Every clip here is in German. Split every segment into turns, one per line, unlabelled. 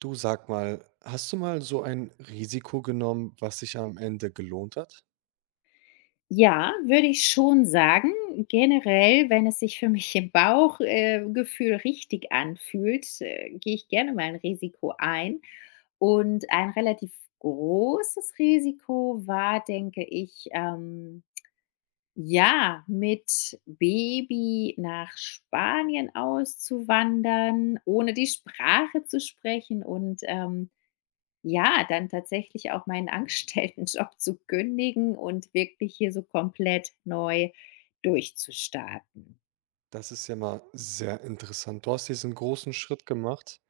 Du sag mal, hast du mal so ein Risiko genommen, was sich am Ende gelohnt hat?
Ja, würde ich schon sagen. Generell, wenn es sich für mich im Bauchgefühl Gefühl richtig anfühlt, gehe ich gerne mal ein Risiko ein. Und ein relativ großes Risiko war, denke ich, ja, mit Baby nach Spanien auszuwandern, ohne die Sprache zu sprechen und ja, dann tatsächlich auch meinen Angestelltenjob zu kündigen und wirklich hier so komplett neu durchzustarten.
Das ist ja mal sehr interessant. Du hast diesen großen Schritt gemacht,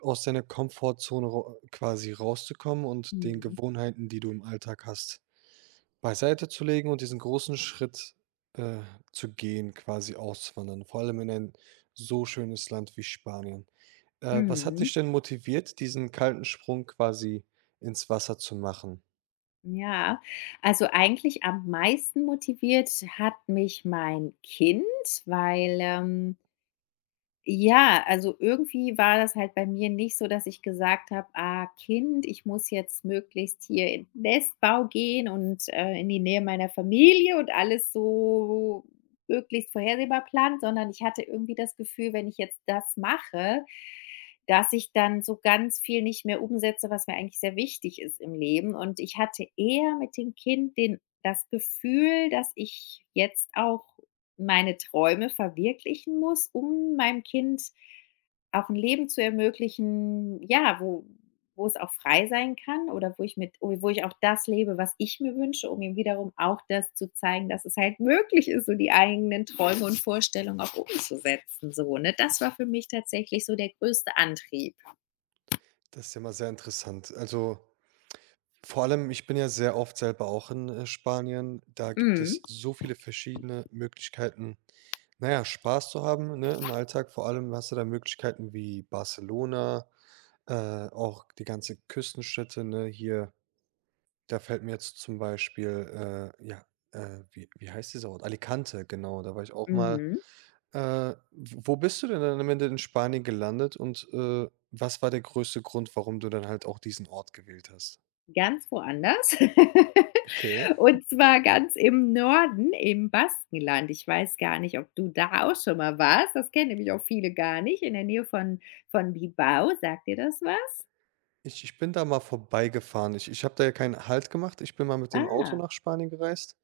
aus deiner Komfortzone quasi rauszukommen und den
Mhm.
Gewohnheiten, die du im Alltag hast. Beiseite zu legen und diesen großen Schritt äh, zu gehen, quasi auszuwandern, vor allem in ein so schönes Land wie Spanien. Was hat
Mhm.
dich denn motiviert, diesen kalten Sprung quasi ins Wasser zu machen?
Ja, also eigentlich am meisten motiviert hat mich mein Kind, weil, ja, also irgendwie war das halt bei mir nicht so, dass ich gesagt habe: „Ah, Kind, ich muss jetzt möglichst hier in den Nestbau gehen und, in die Nähe meiner Familie und alles so möglichst vorhersehbar planen“, sondern ich hatte irgendwie das Gefühl, wenn ich jetzt das mache, dass ich dann so ganz viel nicht mehr umsetze, was mir eigentlich sehr wichtig ist im Leben. Und ich hatte eher mit dem Kind den das Gefühl, dass ich jetzt auch meine Träume verwirklichen muss, um meinem Kind auch ein Leben zu ermöglichen, ja, wo es auch frei sein kann oder wo ich auch das lebe, was ich mir wünsche, um ihm wiederum auch das zu zeigen, dass es halt möglich ist, so die eigenen Träume und Vorstellungen auch umzusetzen so, ne? Das war für mich tatsächlich so der größte Antrieb.
Das ist ja mal sehr interessant. Also, vor allem, ich bin ja sehr oft selber auch in Spanien. Da gibt
Mhm.
es so viele verschiedene Möglichkeiten, naja Spaß zu haben, ne, im Alltag. Vor allem hast du da Möglichkeiten wie Barcelona, auch die ganze Küstenstädte, ne, hier. Da fällt mir jetzt zum Beispiel, ja, wie heißt dieser Ort? Alicante, genau, da war ich auch mal.
Mhm.
Äh, w wo bist du denn dann am Ende in Spanien gelandet und was war der größte Grund, warum du dann halt auch diesen Ort gewählt hast?
Ganz woanders.
Okay.
Und zwar ganz im Norden, im Baskenland. Ich weiß gar nicht, ob du da auch schon mal warst. Das kennen nämlich auch viele gar nicht. In der Nähe von Bilbao. Sagt dir das was?
Ich bin da mal vorbeigefahren. Ich habe da ja keinen Halt gemacht. Ich bin mal mit dem Auto
Ah,
nach Spanien gereist.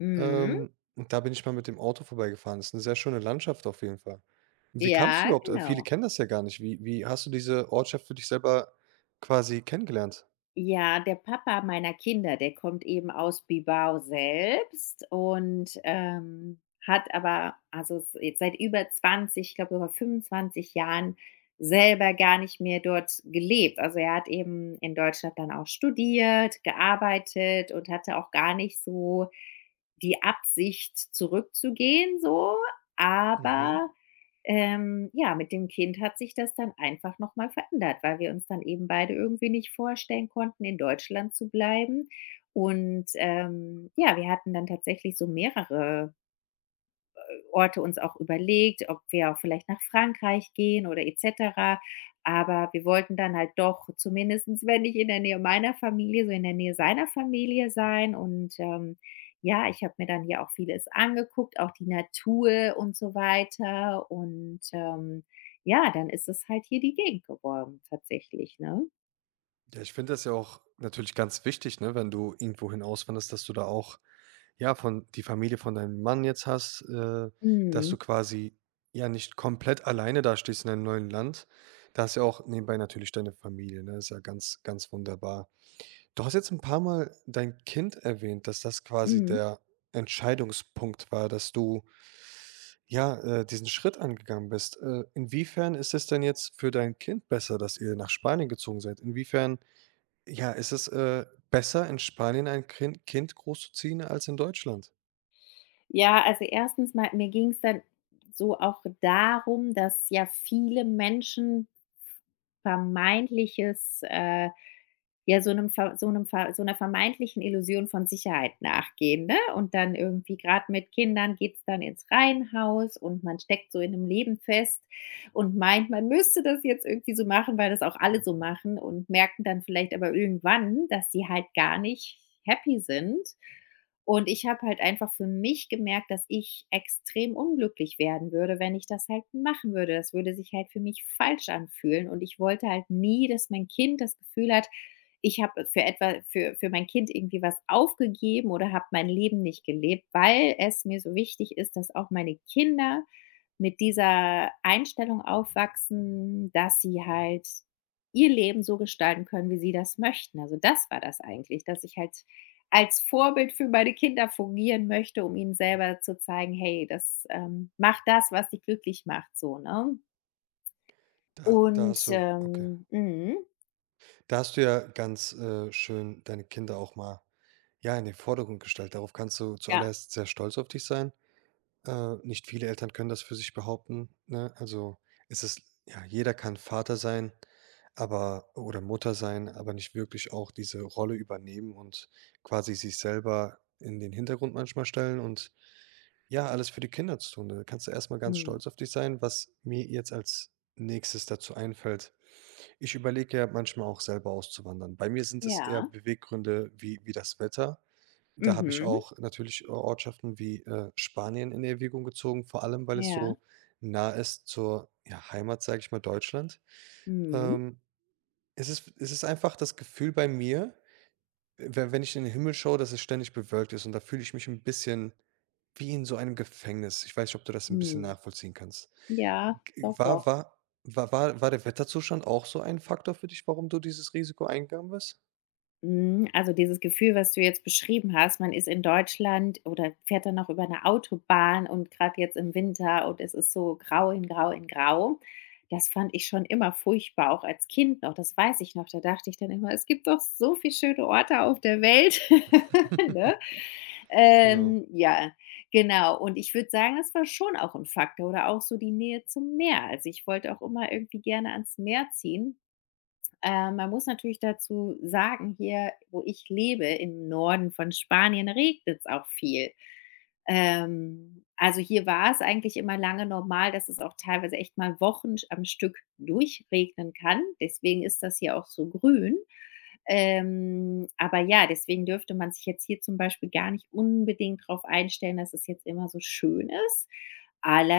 mhm.
Und da bin ich mal mit dem Auto vorbeigefahren. Das ist 'ne sehr schöne Landschaft auf jeden Fall. Wie kamst du
Ja,
überhaupt? Viele
genau.
kennen das ja gar nicht. Wie hast du diese Ortschaft für dich selber quasi kennengelernt?
Ja, der Papa meiner Kinder, der kommt eben aus Bilbao selbst und, hat aber also, s jetzt seit über 20, ich glaube sogar 25 Jahren selber gar nicht mehr dort gelebt. Also, er hat eben in Deutschland dann auch studiert, gearbeitet und hatte auch gar nicht so die Absicht, zurückzugehen so.
Mhm.
Aber ja, mit dem Kind hat sich das dann einfach nochmal verändert, weil wir uns dann eben beide irgendwie nicht vorstellen konnten, in Deutschland zu bleiben. Und, ja, wir hatten dann tatsächlich so mehrere Orte uns auch überlegt, ob wir auch vielleicht nach Frankreich gehen oder et cetera. Aber wir wollten dann halt doch zumindestens, wenn nicht in der Nähe meiner Familie, so in der Nähe seiner Familie sein. Und ja, ich habe mir dann hier auch vieles angeguckt, auch die Natur und so weiter. Und ja, dann ist es halt hier die Gegend geworden, tatsächlich, ne?
Ja, ich finde das ja auch natürlich ganz wichtig, ne, wenn du irgendwohin auswanderst, dass du da auch, ja, von die Familie von deinem Mann jetzt hast, dass
Mhm.
du quasi, ja, nicht komplett alleine dastehst in einem neuen Land. Da hast du ja auch nebenbei natürlich deine Familie, ne? Ist ja ganz, ganz wunderbar. Du hast jetzt ein paar Mal dein Kind erwähnt, dass das quasi
Mhm.
der Entscheidungspunkt war, dass du, ja, diesen Schritt angegangen bist. Inwiefern ist es denn jetzt für dein Kind besser, dass ihr nach Spanien gezogen seid? Inwiefern, ja, ist es, besser, in Spanien ein Kind großzuziehen als in Deutschland?
Ja, also erstens mal, mir ging's dann so auch darum, dass ja viele Menschen vermeintliches, ja, so einer vermeintlichen Illusion von Sicherheit nachgehen, ne? Und dann irgendwie gerade mit Kindern geht's dann ins Reihenhaus und man steckt so in 'nem Leben fest und meint, man müsste das jetzt irgendwie so machen, weil das auch alle so machen und merken dann vielleicht aber irgendwann, dass sie halt gar nicht happy sind. Und ich habe halt einfach für mich gemerkt, dass ich extrem unglücklich werden würde, wenn ich das halt machen würde. Das würde sich halt für mich falsch anfühlen und ich wollte halt nie, dass mein Kind das Gefühl hat, ich habe für etwa für mein Kind irgendwie was aufgegeben oder habe mein Leben nicht gelebt, weil es mir so wichtig ist, dass auch meine Kinder mit dieser Einstellung aufwachsen, dass sie halt ihr Leben so gestalten können, wie sie das möchten. Also, das war das eigentlich, dass ich halt als Vorbild für meine Kinder fungieren möchte, um ihnen selber zu zeigen: „Hey, das, mach das, was dich glücklich macht“, so, ne?
Da
Und,
hast du, okay.
mhm,
Da hast du ja ganz, schön deine Kinder auch mal, ja, in den Vordergrund gestellt. Darauf kannst du
ja,
zuallererst sehr stolz auf dich sein. Nicht viele Eltern können das für sich behaupten, ne? Also, es ist ja, jeder kann Vater sein, aber oder Mutter sein, aber nicht wirklich auch diese Rolle übernehmen und quasi sich selber in den Hintergrund manchmal stellen und ja, alles für die Kinder zu tun. Da kannst du erst mal ganz
mhm,
stolz auf dich sein, was mir jetzt als Nächstes dazu einfällt. Ich überlege ja manchmal auch selber auszuwandern. Bei mir sind es eher
ja,
Beweggründe wie das Wetter. Da habe ich
mhm,
auch natürlich Ortschaften wie Spanien in Erwägung gezogen, vor allem, weil es
ja,
so nah ist zur, ja, Heimat, sage ich mal, Deutschland.
mhm,
Ähm, es ist einfach das Gefühl bei mir, we wenn ich in den Himmel schaue, dass es ständig bewölkt ist und da fühle ich mich ein bisschen wie in so einem Gefängnis. Ich weiß nicht, ob du das ein bisschen
mhm.
nachvollziehen kannst.
Ja,
G
doch,
war
doch.
war war war war der Wetterzustand auch so ein Faktor für dich, warum du dieses Risiko eingegangen bist?
Mhm, also dieses Gefühl, was du jetzt beschrieben hast, man ist in Deutschland oder fährt dann noch über eine Autobahn und gerade jetzt im Winter und es ist so grau in grau in grau. Das fand ich schon immer furchtbar, auch als Kind noch, das weiß ich noch. Da dachte ich dann immer: „Es gibt doch so viel schöne Orte auf der Welt“, ne?
Genau.
Ja, genau. Und ich würde sagen, das war schon auch ein Faktor oder auch so die Nähe zum Meer. Also, ich wollte auch immer irgendwie gerne ans Meer ziehen. Man muss natürlich dazu sagen, hier, wo ich lebe, im Norden von Spanien, regnet es auch viel. Also, hier war es eigentlich immer lange normal, dass es auch teilweise echt mal Wochen am Stück durchregnen kann. Deswegen ist das hier auch so grün. Aber ja, deswegen dürfte man sich jetzt hier zum Beispiel gar nicht unbedingt darauf einstellen, dass es jetzt immer so schön ist.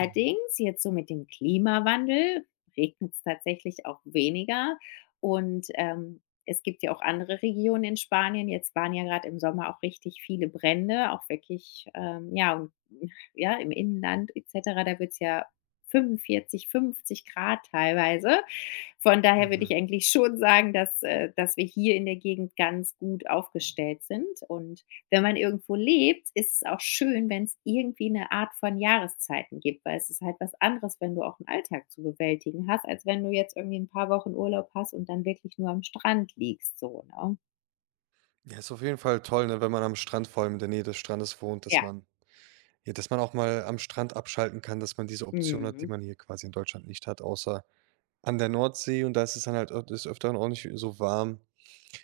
Mhm.
jetzt so mit dem Klimawandel regnet es tatsächlich auch weniger. Und, es gibt ja auch andere Regionen in Spanien. Jetzt waren ja gerade im Sommer auch richtig viele Brände, auch wirklich, ja, und ja, im Inland et cetera, da wird es ja 45, 50 Grad teilweise. Von daher würde ich
Mhm.
eigentlich schon sagen, dass wir hier in der Gegend ganz gut aufgestellt sind und wenn man irgendwo lebt, ist es auch schön, wenn es irgendwie eine Art von Jahreszeiten gibt, weil es ist halt was anderes, wenn du auch einen Alltag zu bewältigen hast, als wenn du jetzt irgendwie ein paar Wochen Urlaub hast und dann wirklich nur am Strand liegst so, ne?
Ja, ist auf jeden Fall toll, ne, wenn man am Strand, vor allem in der Nähe des Strandes wohnt, dass
Ja.
man ja, dass man auch mal am Strand abschalten kann, dass man diese Option hat, die
Mhm.
man hier quasi in Deutschland nicht hat, außer an der Nordsee und da ist es dann halt öf des Öfteren auch nicht so warm.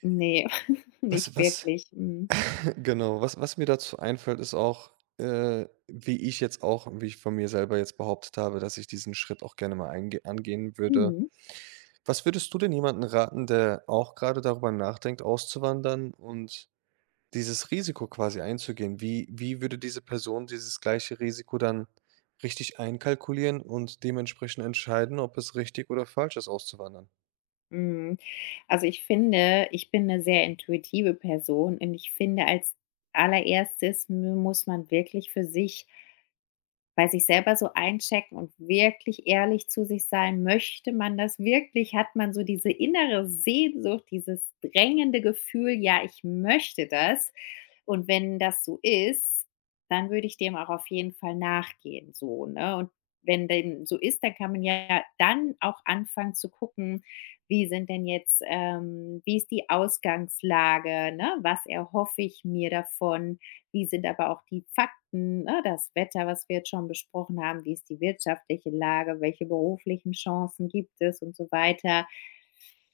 Ne,
Was
nicht
was
wirklich. Mhm.
genau, was mir dazu einfällt, ist auch, wie ich von mir selber jetzt behauptet habe, dass ich diesen Schritt auch gerne mal einge angehen würde.
Mhm.
Was würdest du denn jemanden raten, der auch gerade darüber nachdenkt, auszuwandern und dieses Risiko quasi einzugehen. Wie würde diese Person dieses gleiche Risiko dann richtig einkalkulieren und dementsprechend entscheiden, ob es richtig oder falsch ist, auszuwandern?
Mhm. Also, ich finde ich bin eine sehr intuitive Person und ich finde, als Allererstes mu muss man wirklich für sich bei sich selber so einchecken und wirklich ehrlich zu sich sein, möchte man das wirklich? Hat man so diese innere Sehnsucht, dieses drängende Gefühl, ja, ich möchte das. Und wenn das so ist, dann würde ich dem auch auf jeden Fall nachgehen, so, ne? Und wenn dem so ist, dann kann man ja dann auch anfangen zu gucken, wie sind denn jetzt wie ist die Ausgangslage, ne? Was erhoffe ich mir davon? Wie sind aber auch die Fakten, ne, das Wetter, was wir jetzt schon besprochen haben, wie ist die wirtschaftliche Lage, welche beruflichen Chancen gibt es und so weiter.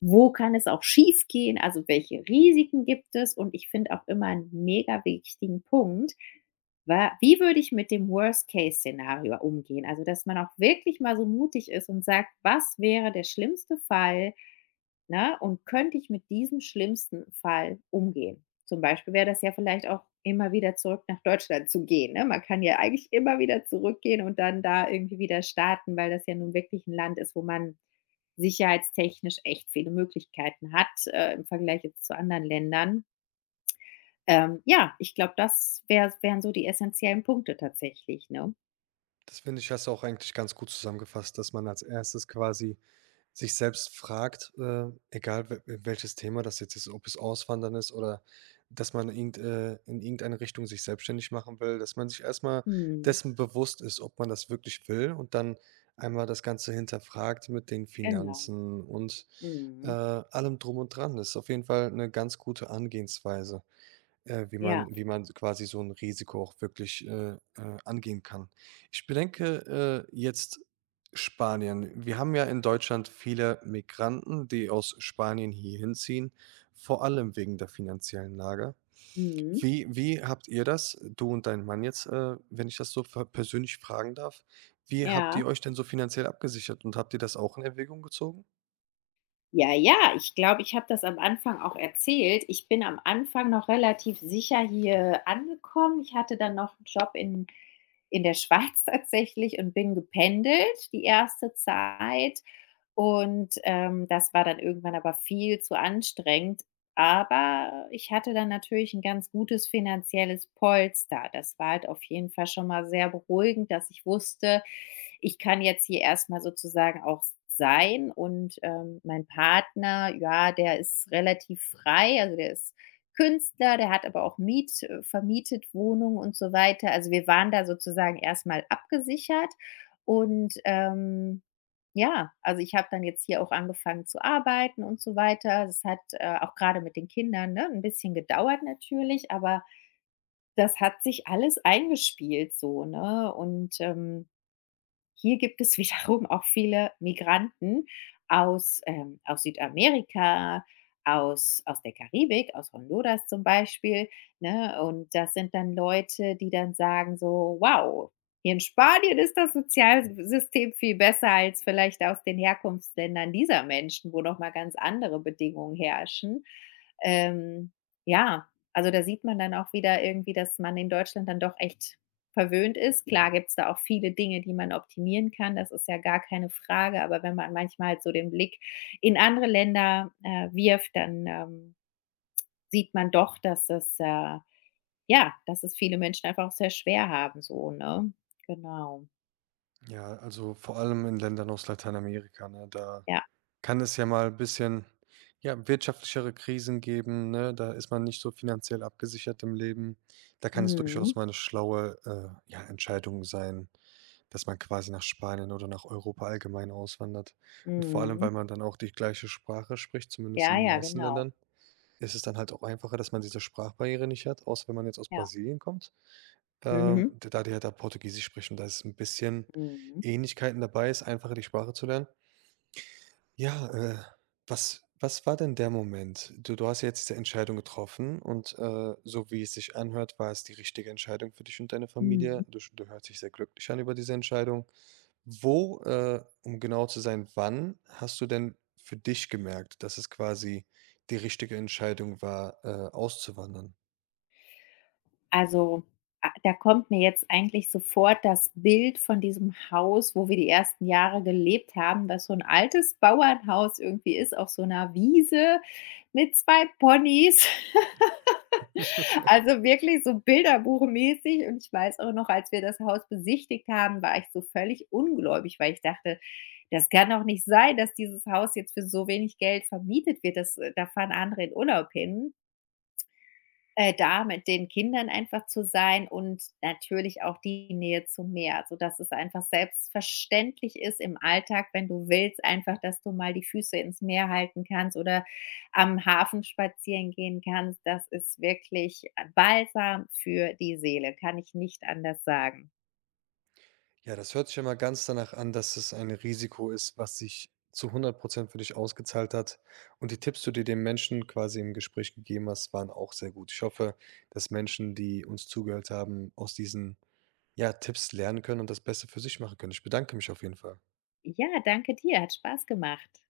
Wo kann es auch schief gehen? Also welche Risiken gibt es? Und ich finde auch immer einen mega wichtigen Punkt, wie würde ich mit dem Worst-Case-Szenario umgehen? Also, dass man auch wirklich mal so mutig ist und sagt, was wäre der schlimmste Fall? Ne? Und könnte ich mit diesem schlimmsten Fall umgehen? Zum Beispiel wäre das ja vielleicht auch immer wieder zurück nach Deutschland zu gehen, ne? Man kann ja eigentlich immer wieder zurückgehen und dann da irgendwie wieder starten, weil das ja nun wirklich ein Land ist, wo man sicherheitstechnisch echt viele Möglichkeiten hat, im Vergleich jetzt zu anderen Ländern. Ja, ich glaube, das wären so die essentiellen Punkte tatsächlich, ne?
Das finde ich, hast du auch eigentlich ganz gut zusammengefasst, dass man als Erstes quasi sich selbst fragt, egal we welches Thema das jetzt ist, ob es Auswandern ist oder dass man irgend in irgendeine Richtung sich selbstständig machen will, dass man sich erst mal
Mhm.
dessen bewusst ist, ob man das wirklich will und dann einmal das Ganze hinterfragt mit den
Genau.
Finanzen und
Mhm.
allem Drum und Dran. Das ist auf jeden Fall eine ganz gute Angehensweise, wie
Ja.
man wie man quasi so ein Risiko auch wirklich, angehen kann. Ich bedenke jetzt Spanien. Wir haben ja in Deutschland viele Migranten, die aus Spanien hier hinziehen, vor allem wegen der finanziellen Lage.
Mhm.
Wie habt ihr das, du und dein Mann jetzt, wenn ich das so ver persönlich fragen darf, wie habt
Ja.
ihr euch denn so finanziell abgesichert und habt ihr das auch in Erwägung gezogen?
Ja, ja, ich glaube, ich habe das am Anfang auch erzählt. Ich bin am Anfang noch relativ sicher hier angekommen. Ich hatte dann noch einen Job in der Schweiz tatsächlich und bin gependelt die erste Zeit und, das war dann irgendwann aber viel zu anstrengend. Aber ich hatte dann natürlich ein ganz gutes finanzielles Polster. Das war halt auf jeden Fall schon mal sehr beruhigend, dass ich wusste ich kann jetzt hier erstmal sozusagen auch sein und, mein Partner, ja, der ist relativ frei, also der ist Künstler, der hat aber auch Miet vermietet Wohnungen und so weiter. Also, wir waren da sozusagen erstmal abgesichert und, ja, also ich habe dann jetzt hier auch angefangen zu arbeiten und so weiter. Das hat, auch gerade mit den Kindern, ne, ein bisschen gedauert natürlich, aber das hat sich alles eingespielt so, ne? Und, hier gibt es wiederum auch viele Migranten aus Südamerika, aus der Karibik, aus Honduras zum Beispiel, ne? Und das sind dann Leute, die dann sagen so: „Wow, hier in Spanien ist das Sozialsystem viel besser als vielleicht aus den Herkunftsländern dieser Menschen, wo noch mal ganz andere Bedingungen herrschen.“ Ähm, ja, also da sieht man dann auch wieder irgendwie, dass man in Deutschland dann doch echt verwöhnt ist. Klar gibt es da auch viele Dinge, die man optimieren kann, das ist ja gar keine Frage, aber wenn man manchmal halt so den Blick in andere Länder, wirft, dann, sieht man doch, dass es, ja, dass es viele Menschen einfach auch sehr schwer haben so, ne? Genau.
Ja, also vor allem in Ländern aus Lateinamerika, ne? Da
Ja.
kann es ja mal ein bisschen, ja, wirtschaftlichere Krisen geben, ne? Da ist man nicht so finanziell abgesichert im Leben. Da kann es durchaus
Mhm.
mal eine schlaue, ja, Entscheidung sein, dass man quasi nach Spanien oder nach Europa allgemein auswandert. Und vor allem,
Mhm.
weil man dann auch die gleiche Sprache spricht, zumindest in
Ja,
den
ja,
meisten
genau.
Ländern, ist es dann halt auch einfacher, dass man diese Sprachbarriere nicht hat, außer wenn man jetzt aus
Ja.
Brasilien kommt.
Mhm.
D da die halt da Portugiesisch sprechen, da ist ein bisschen
Mhm.
Ähnlichkeiten dabei, ist einfacher, die Sprache zu lernen. Ja, was war denn der Moment? Du hast ja jetzt diese Entscheidung getroffen und, so wie es sich anhört, war es die richtige Entscheidung für dich und deine
Mhm.
Familie. Du hörst dich sehr glücklich an über diese Entscheidung. Um genau zu sein, wann hast du denn für dich gemerkt, dass es quasi die richtige Entscheidung war, auszuwandern?
Also, a da kommt mir jetzt eigentlich sofort das Bild von diesem Haus, wo wir die ersten Jahre gelebt haben, was so ein altes Bauernhaus irgendwie ist auf so einer Wiese mit 2 Ponys. Also, wirklich so bilderbuchmäßig und ich weiß auch noch, als wir das Haus besichtigt haben, war ich so völlig ungläubig, weil ich dachte: „Das kann doch nicht sein, dass dieses Haus jetzt für so wenig Geld vermietet wird. Das da fahren andere in Urlaub hin.“ Da mit den Kindern einfach zu sein und natürlich auch die Nähe zum Meer, sodass es einfach selbstverständlich ist im Alltag, wenn du willst, einfach, dass du mal die Füße ins Meer halten kannst oder am Hafen spazieren gehen kannst. Das ist wirklich Balsam für die Seele, kann ich nicht anders sagen.
Ja, das hört sich ja mal ganz danach an, dass es ein Risiko ist, was sich zu 100% für dich ausgezahlt hat. Und die Tipps, die du dem Menschen quasi im Gespräch gegeben hast, waren auch sehr gut. Ich hoffe, dass Menschen, die uns zugehört haben, aus diesen, ja, Tipps lernen können und das Beste für sich machen können. Ich bedanke mich auf jeden Fall.
Ja, danke dir, hat Spaß gemacht.